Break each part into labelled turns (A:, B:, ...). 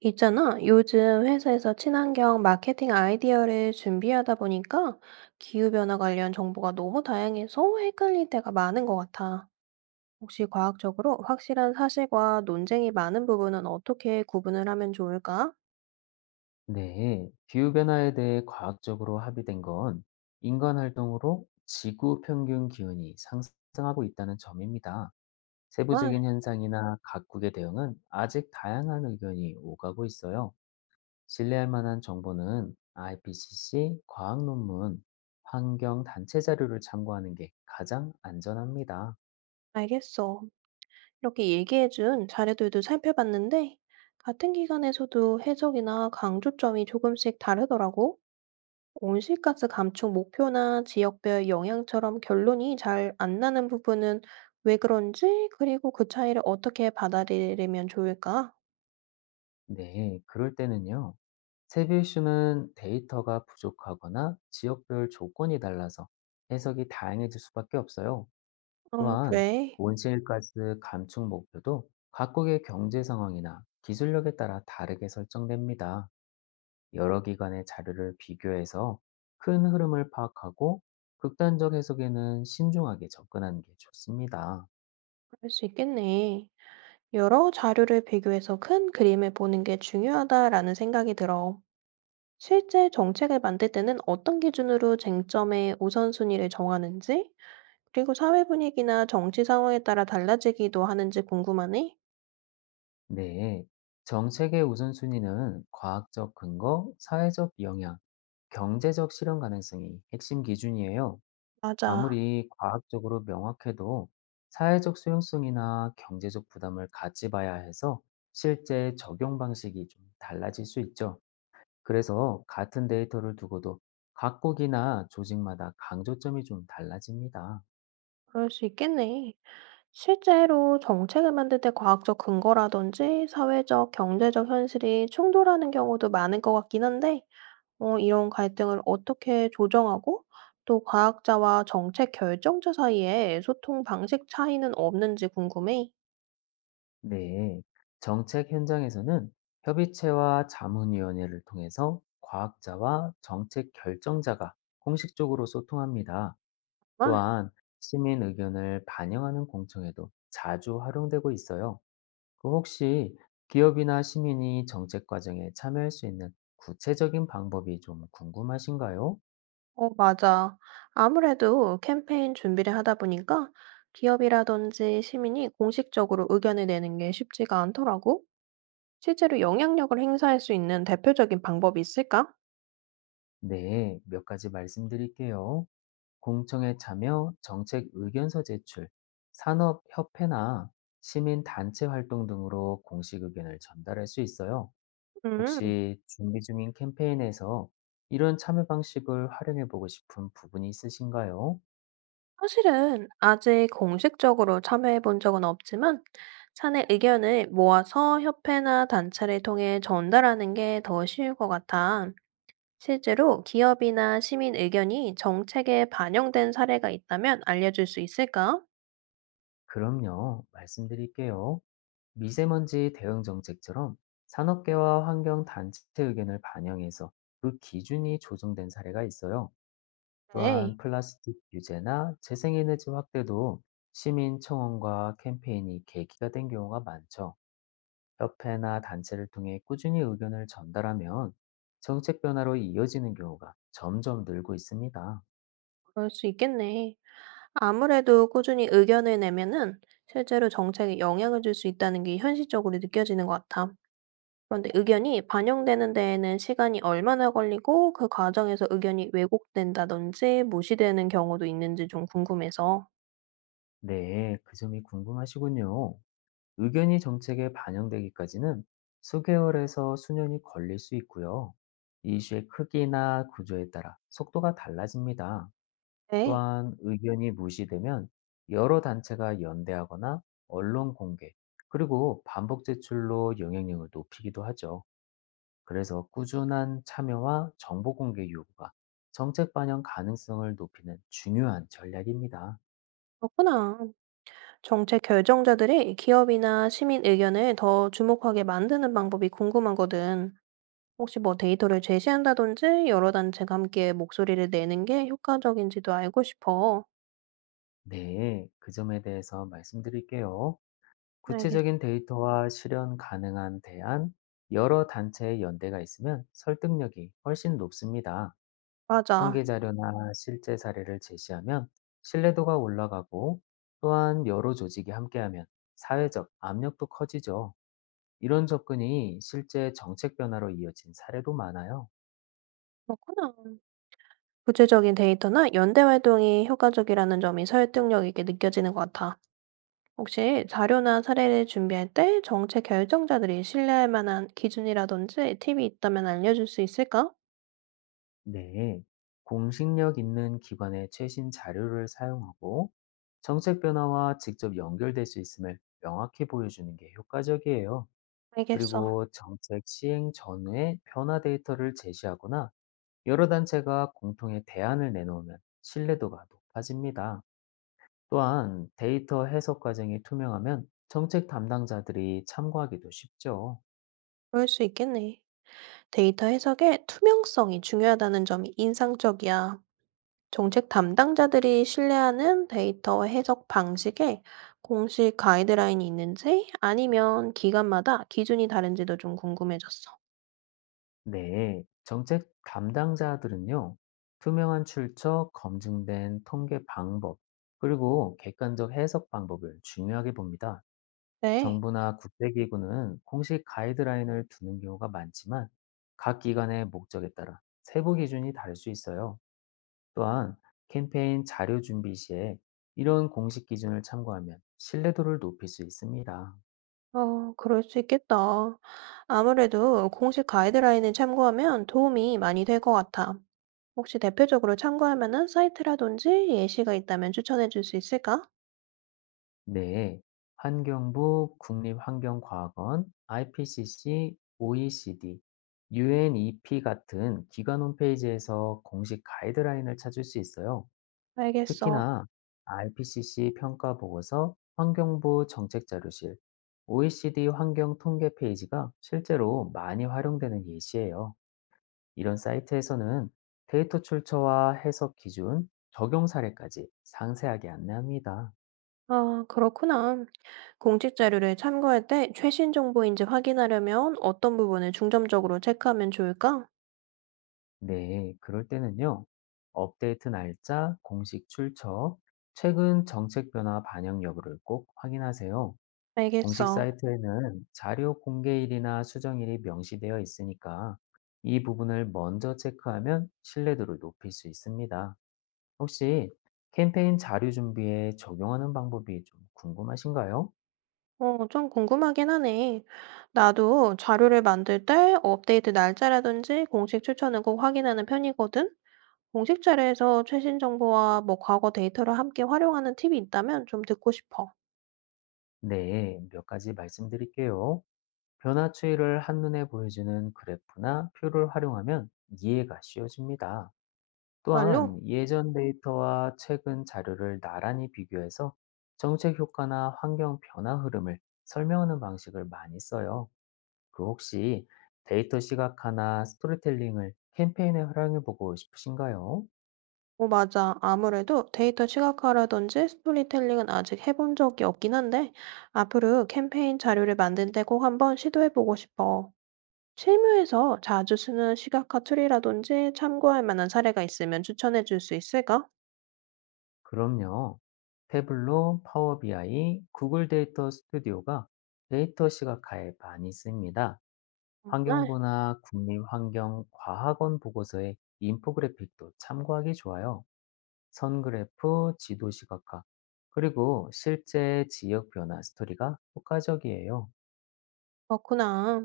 A: 있잖아. 요즘 회사에서 친환경 마케팅 아이디어를 준비하다 보니까 기후변화 관련 정보가 너무 다양해서 헷갈릴 때가 많은 것 같아. 혹시 과학적으로 확실한 사실과 논쟁이 많은 부분은 어떻게 구분을 하면 좋을까?
B: 네, 기후변화에 대해 과학적으로 합의된 건 인간 활동으로 지구 평균 기온이 상승하고 있다는 점입니다.
A: 정말.
B: 세부적인 현상이나 각국의 대응은 아직 다양한 의견이 오가고 있어요. 신뢰할 만한 정보는 IPCC 과학 논문, 환경 단체 자료를 참고하는 게 가장 안전합니다.
A: 알겠어. 이렇게 얘기해준 자료들도 살펴봤는데 같은 기관에서도 해석이나 강조점이 조금씩 다르더라고. 온실가스 감축 목표나 지역별 영향처럼 결론이 잘 안 나는 부분은 왜 그런지, 그리고 그 차이를 어떻게 받아들이면 좋을까?
B: 네, 그럴 때는요. 세비슈는 데이터가 부족하거나 지역별 조건이 달라서 해석이 다양해질 수밖에 없어요.
A: 아,
B: 또한
A: 그래.
B: 온실가스 감축 목표도 각국의 경제 상황이나 기술력에 따라 다르게 설정됩니다. 여러 기관의 자료를 비교해서 큰 흐름을 파악하고 극단적 해석에는 신중하게 접근하는 게 좋습니다.
A: 그럴 수 있겠네. 여러 자료를 비교해서 큰 그림을 보는 게 중요하다라는 생각이 들어. 실제 정책을 만들 때는 어떤 기준으로 쟁점의 우선순위를 정하는지, 그리고 사회 분위기나 정치 상황에 따라 달라지기도 하는지 궁금하네.
B: 네, 정책의 우선순위는 과학적 근거, 사회적 영향, 경제적 실현 가능성이 핵심 기준이에요.
A: 맞아.
B: 아무리 과학적으로 명확해도 사회적 수용성이나 경제적 부담을 같이 봐야 해서 실제 적용 방식이 좀 달라질 수 있죠. 그래서 같은 데이터를 두고도 각국이나 조직마다 강조점이 좀 달라집니다.
A: 그럴 수 있겠네. 실제로 정책을 만들 때 과학적 근거라든지 사회적, 경제적 현실이 충돌하는 경우도 많은 것 같긴 한데, 이런 갈등을 어떻게 조정하고 또 과학자와 정책 결정자 사이에 소통 방식 차이는 없는지 궁금해.
B: 네, 정책 현장에서는 협의체와 자문위원회를 통해서 과학자와 정책 결정자가 공식적으로 소통합니다.
A: 정말?
B: 또한 시민 의견을 반영하는 공청회도 자주 활용되고 있어요. 혹시 기업이나 시민이 정책 과정에 참여할 수 있는 구체적인 방법이 좀 궁금하신가요?
A: 어, 맞아. 아무래도 캠페인 준비를 하다 보니까 기업이라든지 시민이 공식적으로 의견을 내는 게 쉽지가 않더라고. 실제로 영향력을 행사할 수 있는 대표적인 방법이 있을까?
B: 네, 몇 가지 말씀드릴게요. 공청회 참여, 정책 의견서 제출, 산업협회나 시민단체 활동 등으로 공식 의견을 전달할 수 있어요.
A: 음.
B: 혹시 준비 중인 캠페인에서 이런 참여 방식을 활용해 보고 싶은 부분이 있으신가요?
A: 사실은 아직 공식적으로 참여해 본 적은 없지만 사내 의견을 모아서 협회나 단체를 통해 전달하는 게 더 쉬울 것 같아. 실제로 기업이나 시민 의견이 정책에 반영된 사례가 있다면 알려줄 수 있을까?
B: 그럼요, 말씀드릴게요. 미세먼지 대응 정책처럼 산업계와 환경단체 의견을 반영해서 그 기준이 조정된 사례가 있어요. 또한
A: 네,
B: 플라스틱 유제나 재생에너지 확대도 시민 청원과 캠페인이 계기가 된 경우가 많죠. 협회나 단체를 통해 꾸준히 의견을 전달하면 정책 변화로 이어지는 경우가 점점 늘고 있습니다.
A: 그럴 수 있겠네. 아무래도 꾸준히 의견을 내면은 실제로 정책에 영향을 줄 수 있다는 게 현실적으로 느껴지는 것 같아. 그런데 의견이 반영되는 데에는 시간이 얼마나 걸리고 그 과정에서 의견이 왜곡된다든지 무시되는 경우도 있는지 좀 궁금해서.
B: 네, 그 점이 궁금하시군요. 의견이 정책에 반영되기까지는 수개월에서 수년이 걸릴 수 있고요. 이슈의 크기나 구조에 따라 속도가 달라집니다.
A: 네,
B: 또한 의견이 무시되면 여러 단체가 연대하거나 언론 공개, 그리고 반복 제출로 영향력을 높이기도 하죠. 그래서 꾸준한 참여와 정보 공개 요구가 정책 반영 가능성을 높이는 중요한 전략입니다.
A: 그렇구나. 정책 결정자들이 기업이나 시민 의견을 더 주목하게 만드는 방법이 궁금하거든. 혹시 뭐 데이터를 제시한다든지 여러 단체가 함께 목소리를 내는 게 효과적인지도 알고 싶어.
B: 네, 그 점에 대해서 말씀드릴게요.
A: 알겠어.
B: 구체적인 데이터와 실현 가능한 대안, 여러 단체의 연대가 있으면 설득력이 훨씬 높습니다.
A: 맞아.
B: 통계 자료나 실제 사례를 제시하면 신뢰도가 올라가고 또한 여러 조직이 함께하면 사회적 압력도 커지죠. 이런 접근이 실제 정책 변화로 이어진 사례도 많아요.
A: 그렇구나. 구체적인 데이터나 연대 활동이 효과적이라는 점이 설득력 있게 느껴지는 것 같아. 혹시 자료나 사례를 준비할 때 정책 결정자들이 신뢰할 만한 기준이라든지 팁이 있다면 알려줄 수 있을까?
B: 네. 공식력 있는 기관의 최신 자료를 사용하고 정책 변화와 직접 연결될 수 있음을 명확히 보여주는 게 효과적이에요.
A: 알겠어.
B: 그리고 정책 시행 전후의 변화 데이터를 제시하거나 여러 단체가 공통의 대안을 내놓으면 신뢰도가 높아집니다. 또한 데이터 해석 과정이 투명하면 정책 담당자들이 참고하기도 쉽죠.
A: 그럴 수 있겠네. 데이터 해석의 투명성이 중요하다는 점이 인상적이야. 정책 담당자들이 신뢰하는 데이터 해석 방식에 공식 가이드라인이 있는지 아니면 기관마다 기준이 다른지도 좀 궁금해졌어.
B: 네, 정책 담당자들은요, 투명한 출처, 검증된 통계 방법, 그리고 객관적 해석 방법을 중요하게 봅니다.
A: 네.
B: 정부나 국제기구는 공식 가이드라인을 두는 경우가 많지만 각 기관의 목적에 따라 세부 기준이 다를 수 있어요. 또한 캠페인 자료 준비 시에 이런 공식 기준을 참고하면 신뢰도를 높일 수 있습니다.
A: 그럴 수 있겠다. 아무래도 공식 가이드라인을 참고하면 도움이 많이 될 것 같아. 혹시 대표적으로 참고할 만한 사이트라든지 예시가 있다면 추천해 줄 수 있을까?
B: 네. 환경부, 국립환경과학원, IPCC, OECD, UNEP 같은 기관 홈페이지에서 공식 가이드라인을 찾을 수 있어요.
A: 알겠어.
B: 특히나 IPCC 평가 보고서, 환경부 정책 자료실, OECD 환경 통계 페이지가 실제로 많이 활용되는 예시예요. 이런 사이트에서는 데이터 출처와 해석 기준, 적용 사례까지 상세하게 안내합니다.
A: 아, 그렇구나. 공식 자료를 참고할 때 최신 정보인지 확인하려면 어떤 부분을 중점적으로 체크하면 좋을까?
B: 네, 그럴 때는요. 업데이트 날짜, 공식 출처, 최근 정책 변화 반영 여부를 꼭 확인하세요. 공식
A: 알겠어.
B: 사이트에는 자료 공개일이나 수정일이 명시되어 있으니까 이 부분을 먼저 체크하면 신뢰도를 높일 수 있습니다. 혹시 캠페인 자료 준비에 적용하는 방법이 좀 궁금하신가요?
A: 좀 궁금하긴 하네. 나도 자료를 만들 때 업데이트 날짜라든지 공식 추천을 꼭 확인하는 편이거든. 공식 자료에서 최신 정보와 뭐 과거 데이터를 함께 활용하는 팁이 있다면 좀 듣고 싶어.
B: 네, 몇 가지 말씀드릴게요. 변화 추이를 한눈에 보여주는 그래프나 표를 활용하면 이해가 쉬워집니다.
A: 말로?
B: 또한 예전 데이터와 최근 자료를 나란히 비교해서 정책 효과나 환경 변화 흐름을 설명하는 방식을 많이 써요. 혹시 데이터 시각화나 스토리텔링을 캠페인에 활용해 보고 싶으신가요?
A: 어, 맞아. 아무래도 데이터 시각화라든지 스토리텔링은 아직 해본 적이 없긴 한데, 앞으로 캠페인 자료를 만들 때 꼭 한번 시도해보고 싶어. 실무에서 자주 쓰는 시각화 툴이라든지 참고할 만한 사례가 있으면 추천해줄 수 있을까?
B: 그럼요. 태블로, 파워 비아이 구글 데이터 스튜디오가 데이터 시각화에 많이 씁니다.
A: 아,
B: 환경부나 국립환경과학원 보고서의 인포그래픽도 참고하기 좋아요. 선그래프, 지도 시각화, 그리고 실제 지역 변화 스토리가 효과적이에요.
A: 그렇구나.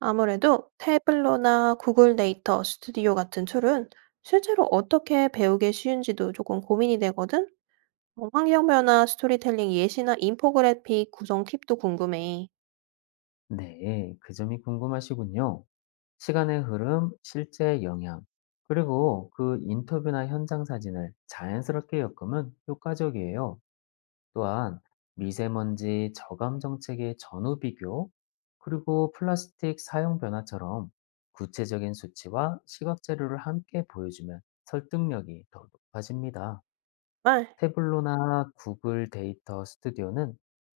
A: 아무래도 태블로나 구글 데이터 스튜디오 같은 툴은 실제로 어떻게 배우기 쉬운지도 조금 고민이 되거든? 환경 변화, 스토리텔링 예시나 인포그래픽 구성 팁도 궁금해.
B: 네, 그 점이 궁금하시군요. 시간의 흐름, 실제 영향, 그리고 인터뷰나 현장 사진을 자연스럽게 엮으면 효과적이에요. 또한 미세먼지 저감 정책의 전후 비교, 그리고 플라스틱 사용 변화처럼 구체적인 수치와 시각 자료를 함께 보여주면 설득력이 더 높아집니다.
A: 정말
B: 태블로나 구글 데이터 스튜디오는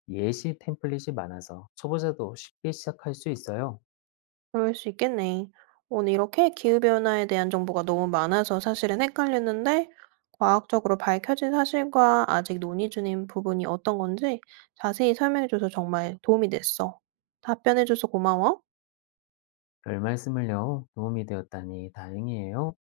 B: 예시 템플릿이 많아서 초보자도 쉽게 시작할 수 있어요.
A: 그럴 수 있겠네. 오늘 이렇게 기후변화에 대한 정보가 너무 많아서 사실은 헷갈렸는데, 과학적으로 밝혀진 사실과 아직 논의 중인 부분이 어떤 건지 자세히 설명해줘서 정말 도움이 됐어. 답변해줘서 고마워.
B: 별 말씀을요. 도움이 되었다니 다행이에요.